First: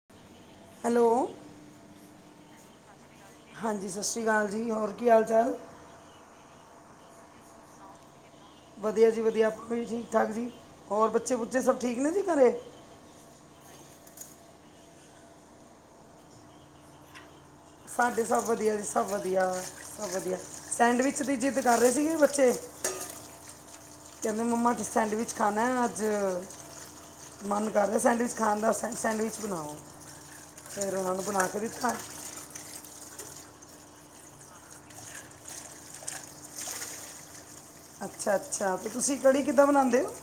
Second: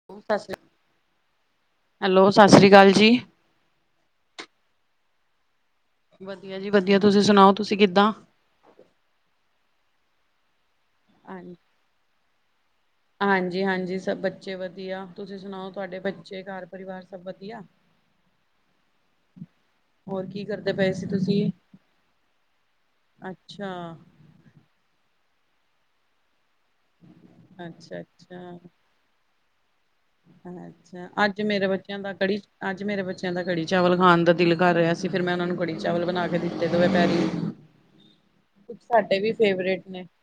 [unintelligible] Hello. Hello ਸਤਿ ਸਾਸਰੀ ਕਾਲ ਜੀ। ਹਾਂਜੀ ਸਾਸਰੀ ਕਾਲ ਜੀ, ਹੋਰ ਕੀ ਹਾਲ ਚਾਲ। ਵਧੀਆ ਜੀ ਵਧੀਆ ਤੁਸੀਂ ਸੁਣਾਓ ਤੁਸੀਂ ਕਿੱਦਾਂ। ਵਧੀਆ ਜੀ ਵਧੀਆ ਆਪ ਵੀ ਠੀਕ ਠਾਕ ਜੀ ਹੋਰ ਬੱਚੇ ਹਾਂ ਬੁੱਚੇ ਸਭ ਠੀਕ ਨੇ ਜੀ ਘਰੇ। ਹਾਂਜੀ ਹਾਂਜੀ ਸਭ ਬੱਚੇ ਵਧੀਆ ਤੁਸੀਂ ਸੁਣਾਓ ਤੁਹਾਡੇ ਬੱਚੇ ਘਰ ਪਰਿਵਾਰ ਸਭ ਵਧੀਆ। ਸਾਡੇ ਸਭ ਵਧੀਆ ਜੀ ਸਭ ਵਧੀਆ ਸਭ ਹੋਰ ਵਧੀਆ ਕੀ ਕਰਦੇ ਪਏ ਸੀ ਸੈਂਡਵਿਚ ਦੀ ਤੁਸੀਂ ਜਿੱਦ ਕਰ ਰਹੇ ਸੀਗੇ ਬੱਚੇ। ਅੱਛਾ ਕਹਿੰਦੇ ਮੰਮਾ ਅੱਜ ਸੈਂਡਵਿਚ ਖਾਣਾ ਅੱਜ ਮਨ ਕਰ ਅੱਛਾ ਰਿਆ ਸੈਂਡਵਿਚ ਖਾਣ ਦਾ ਅੱਛਾ ਸਾ ਸੈਂਡਵਿੱਚ ਬਣਾਓ। ਫਿਰ ਅੱਛਾ ਉਹਨਾਂ ਨੂੰ ਅੱਜ ਬਣਾ ਕੇ ਮੇਰੇ ਦਿੱਤਾ ਬੱਚਿਆਂ ਦਾ ਕੜੀ ਅੱਜ ਮੇਰੇ ਬੱਚਿਆਂ ਦਾ ਕੜੀ ਚਾਵਲ ਖਾਣ ਦਾ ਦਿਲ ਕਰ ਰਿਹਾ ਸੀ ਫਿਰ ਮੈਂ ਉਹਨਾਂ ਨੂੰ ਕੜੀ ਚਾਵਲ ਬਣਾ ਕੇ ਦਿੱਤੇ ਦੋਵੇ ਪੈਰੀ। ਅੱਛਾ ਅੱਛਾ ਤੇ ਤੁਸੀਂ ਕੜੀ ਕਿੱਦਾਂ ਫੇਵਰੇਟ ਬਣਾਉਂਦੇ ਨੇ ਓ।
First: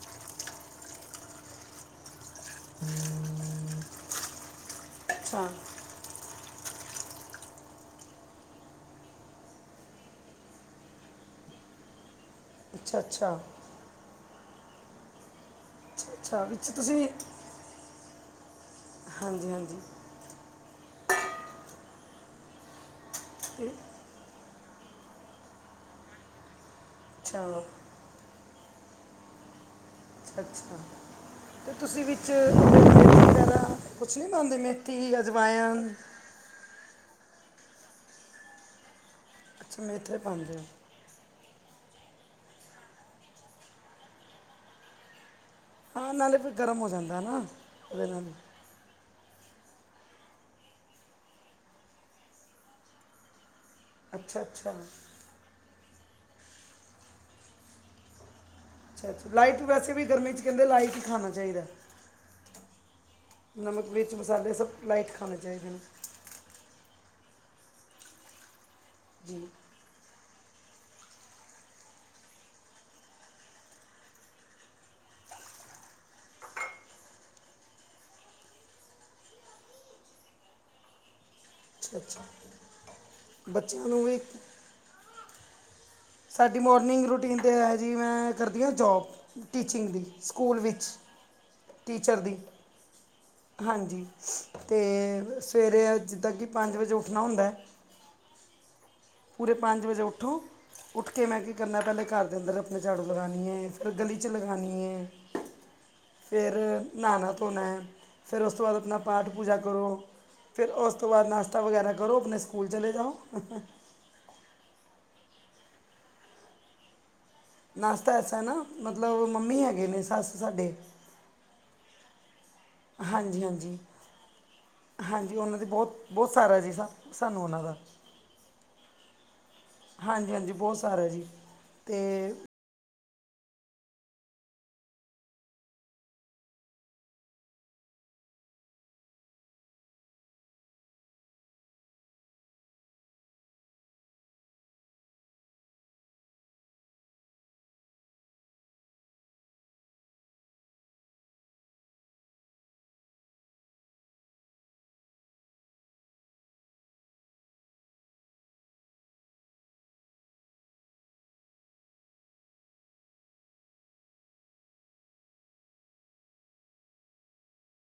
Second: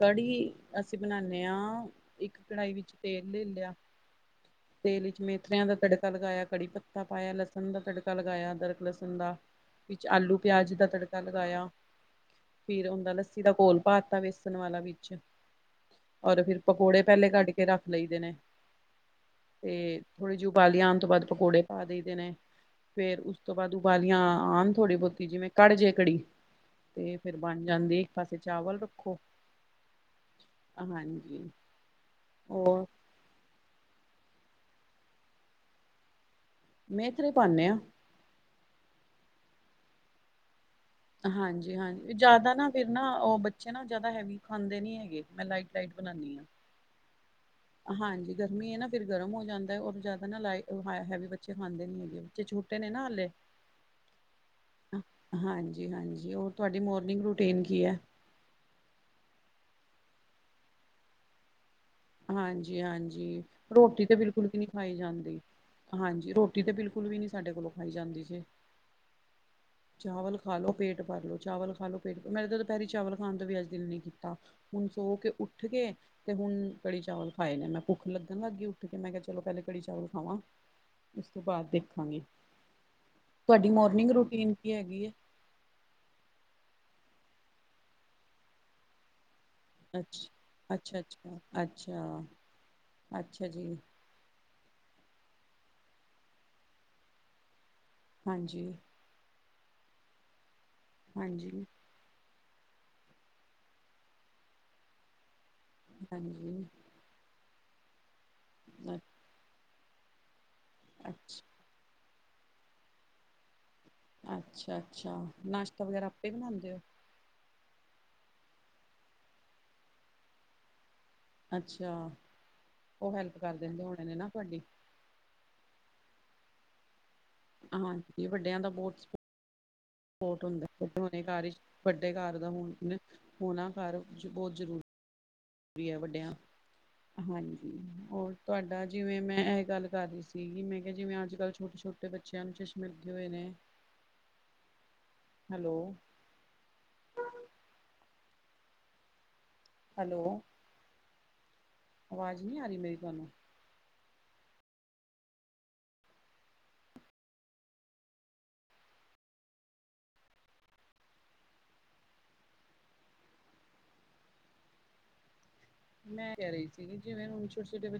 ਕੜੀ ਅਸੀਂ ਬਣਾਦੇ ਹਾਂ ਇੱਕ ਕੜਾਹੀ ਵਿੱਚ ਤੇਲ। ਤੇਲ ਵਿੱਚ ਅੱਛਾ ਮੇਥਰਿਆ ਦਾ ਤੜਕਾ ਤੜਕਾ ਲਗਾਇਆ ਕੜੀ ਪੱਤਾ ਪਾਇਆ ਲਸਣ ਦਾ ਤੜਕਾ ਲਗਾਇਆ ਅਦਰਕ ਲਸਣ ਦਾ। ਵਿੱਚ ਆਲੂ ਪਿਆਜ ਦਾ ਤੜਕਾ ਲਗਾਇਆ। ਫਿਰ ਅੱਛਾ ਉਹਨਾ ਅੱਛਾ ਲੱਸੀ ਦਾ ਘੋਲ ਪਾਤਾ ਵੇਸਣ ਵਾਲਾ ਵਿੱਚ। ਅੱਛਾ, ਔਰ ਅੱਛਾ ਫਿਰ ਵਿੱਚ ਪਕੌੜੇ ਤੁਸੀਂ ਪਹਿਲੇ ਕੱਢ ਕੇ ਰੱਖ ਲਈਦੇ ਨੇ। ਹਾਂਜੀ ਹਾਂਜੀ ਤੇ ਥੋੜ੍ਹੀ ਜਿਹੀ ਉਬਾਲੀ ਆਉਣ ਤੋਂ ਬਾਅਦ ਪਕੌੜੇ ਪਾ ਦਈ ਦੇ ਨੇ ਫੇਰ ਉਸ ਤੋਂ ਤੇ ਬਾਅਦ ਉਬਾਲੀ ਆਣ ਥੋੜੀ ਬਹੁਤੀ ਜਿਵੇਂ ਕੜ ਜੇ ਕੜੀ ਤੇ ਫੇਰ ਅੱਛਾ ਬਣ ਅੱਛਾ ਜਾਂਦੀ। ਇਕ ਪਾਸੇ ਚਾਵਲ ਰੱਖੋ। ਅੱਛਾ ਹਾਂਜੀ ਤੇ ਤੁਸੀਂ ਵਿੱਚ ਹੋਰ [unintelligible] ਤੁਸੀਂ ਨਹੀਂ ਪਾਉਂਦੇ ਮੇਥੀ ਜਾਂ ਅਜਵਾਇਨ। ਮੇਥਰੇ ਪਾਣੇ ਆ। ਅੱਛਾ ਮੇਥਰੇ ਪਾਉਦੇ ਓ ਹਾਂਜੀ ਹਾਂਜੀ ਜਿਆਦਾ ਨਾ ਫਿਰ ਨਾ ਉਹ ਬੱਚੇ ਨਾ ਜਿਆਦਾ ਹੈਵੀ ਖਾਂਦੇ ਨੀ ਹੈਗੇ ਮੈਂ ਲ ਹਾਂ ਨਾਲੇ ਫਿਰ ਗਰਮ ਹੋ ਜਾਂਦਾ ਨਾ। ਉਹਦੇ ਨਾਲ ਹਾਂਜੀ ਗਰਮ ਗਰਮੀ ਨਾ ਫਿਰ ਗਰਮ ਹੋ ਜਾਂਦਾ ਜਿਆਦਾ ਨਾ ਉਹ ਲਾਇਟ ਹੈਵੀ ਬੱਚੇ ਖਾਂਦੇ ਨੀ ਹੈਗੇ ਬੱਚੇ ਛੋਟੇ ਨੇ ਨਾ ਹਾਲੇ। ਹ [unintelligible] ਅੱਛਾ ਅੱਛਾ ਹਾਂਜੀ ਹਾਂਜੀ ਉਹ ਤੁਹਾਡੀ ਮੋਰਨਿੰਗ ਰੋਟੀਨ ਕੀ ਐ ਅੱਛਾ ਅੱਛਾ ਲਾਈਟ ਵੈਸੇ ਵੀ ਗਰਮੀ ਚ ਕਹਿੰਦੇ ਲਾਈਟ ਹੀ ਖਾਣਾ ਚਾਹੀਦਾ। ਹਾਂਜੀ ਹਾਂਜੀ ਨਮਕ ਰੋਟੀ ਤੇ ਮਿਰਚ ਬਿਲਕੁਲ ਮਸਾਲੇ ਵੀ ਨਹੀਂ ਸਭ ਖਾਈ ਲਾਈਟ ਖਾਣੇ ਜਾਂਦੀ ਚਾਹੀਦੇ ਨੇ ਹਾਂਜੀ ਰੋ ਰੋਟੀ ਤੇ ਬਿਲਕੁਲ ਵੀ ਨੀ ਸਾਡੇ ਕੋਲੋਂ ਖਾਈ ਜਾਂਦੀ ਜੀ। ਜੀ [unintelligible] ਚਾਵਲ ਖਾ ਲੋ ਪੇਟ ਭਰ ਲੋ ਚਾਵਲ ਖਾ ਲੋ ਪੇਟ ਮੇਰਾ ਤਾਂ ਦੁਪਹਿਰੇ ਚਾਵਲ ਖਾਣ ਦਾ ਵੀ ਅੱਜ ਦਿਲ ਨੀ ਕੀਤਾ। ਹੁਣ ਸੋ ਕੇ ਉੱਠ ਕੇ ਤੇ ਹੁਣ ਕੜੀ ਚਾਵਲ ਖਾਏ ਨੇ ਮੈਂ ਭੁੱਖ ਲੱਗਣ ਲੱਗ ਗੀ ਉੱਠ ਕੇ ਮੈਂ ਕਿਹਾ ਚਲੋ ਪਹਿਲੇ ਕੜੀ ਚਾਲ ਖਾਵਾਂ। ਉਸ ਤੋਂ ਬਾਅਦ ਅੱਛਾ ਦੇਖਾਂਗੇ ਅੱਛਾ ਤੁਹਾਡੀ ਬੱਚਿਆਂ ਨੂੰ ਮੋਰਨਿੰਗ ਵੀ ਰੂਟੀਨ ਕੀ ਹੈਗੀ ਏ? ਸਾਡੀ ਮੋਰਨਿੰਗ ਰੂਟੀਨ ਤੇ ਹੈ ਜੀ ਮੈਂ ਕਰਦੀ ਆ ਜੋਬ। ਟੀਚਿੰਗ ਦੀ ਅੱਛ ਸਕੂਲ ਵਿੱਚ ਅੱਛਾ ਅੱਛਾ ਅੱਛਾ ਟੀਚਰ ਦੀ ਅੱਛਾ ਜੀ ਹਾਂਜੀ। ਤੇ ਸਵੇਰੇ ਆ ਜਿੱਦਾਂ ਕਿ ਪੰਜ ਵਜੇ ਉੱਠਣਾ ਹੁੰਦਾ। ਹਾਂਜੀ ਪੂਰੇ ਪੰਜ ਵਜੇ ਉੱਠੋ ਉੱਠ ਕੇ ਮੈਂ ਕੀ ਹਾਂਜੀ ਕਰਨਾ ਪਹਿਲੇ ਘਰ ਦੇ ਅੰਦਰ ਝਾੜੂ ਲਗਾਨੀ ਆ ਫਿਰ ਗਲੀ 'ਚ ਲਗਾਨੀ ਆ ਹਾਂਜੀ ਫਿਰ ਨਹਾਉਣਾ ਧੋਣਾ ਫਿਰ ਉਸ ਤੋਂ ਬਾਅਦ ਆਪਣਾ ਪਾਠ ਪੂਜਾ ਕਰੋ। ਫਿਰ ਉਸ ਤੋਂ ਬਾਅਦ ਅੱਛਾ ਨਾਸ਼ਤਾ ਵਗੈਰਾ ਕਰੋ ਆਪਣੇ ਸਕੂਲ ਚਲੇ ਜਾਓ। ਅੱਛਾ- ਅੱਛਾ ਨਾਸ਼ਤਾ ਵਗੈਰਾ ਆਪੇ ਬਣਾਉਦੇ ਹੋ? ਨਾਸ਼ਤਾ ਐਸਾ ਹੈ ਨਾ ਮਤਲਬ ਮੰਮੀ ਹੈਗੇ ਨੇ ਸੱਸ ਸਾਡੇ। ਅੱਛਾ। ਉਹ ਹੈਲਪ ਕਰ ਹਾਂਜੀ-ਹਾਂਜੀ ਦਿੰਦੇ ਹੋਣੇ ਨੇ ਨਾ ਤੁਹਾਡੀ ਹਾਂਜੀ ਉਹਨਾਂ ਦੀ ਬੋਤ- ਬੋਤ ਸਾਰਾ ਜੀ ਸਨ- ਹਾਂਜੀ ਵੱਡਿਆਂ ਦਾ ਬੋਤ ਸ- ਹਾਂਜੀ ਸਪੋਰਟ ਹਾਂਜੀ ਹੁੰਦਾ ਬਹੁਤ ਏ, ਸਾਰਾ ਜੀ ਘਰ ਵਿੱਚ ਵੱਡੇ ਤੇ ਘਰ ਦਾ ਹੁਣ। ਹੋਣਾ ਘਰ ਬੋਤ ਜ਼ਰੂਰੀ, ਜ਼ਰੂਰੀ ਹੈ ਵੱਡਿਆਂ। ਹਾਂਜੀ ਹੋਰ ਤੁਹਾਡਾ ਜਿਵੇਂ ਮੈਂ ਇਹ ਗੱਲ ਕਰ ਰਹੀ ਸੀਗੀ ਮੈਂ ਕਿਹਾ ਜਿਵੇਂ ਅੱਜ ਕੱਲ ਛੋਟੇ ਛੋ- ਟੇ ਬੱਚਿਆਂ ਨੂੰ ਚਸ਼ਮੇ ਲਗੇ ਹੋਏ ਨੇ। ਹੈਲੋ, ਹੈਲੋ ਆਵਾਜ ਨਹੀ ਆ ਰਹੀ ਮੇਰੀ ਤੁਹਾਨੂੰ? ਮੈਂ ਕਹਿ ਰਹੀ ਸੀਗੀ ਜਿਵੇਂ ਹੁਣ ਛੋਟੇ- ਛੋਟੇ ਬੱ-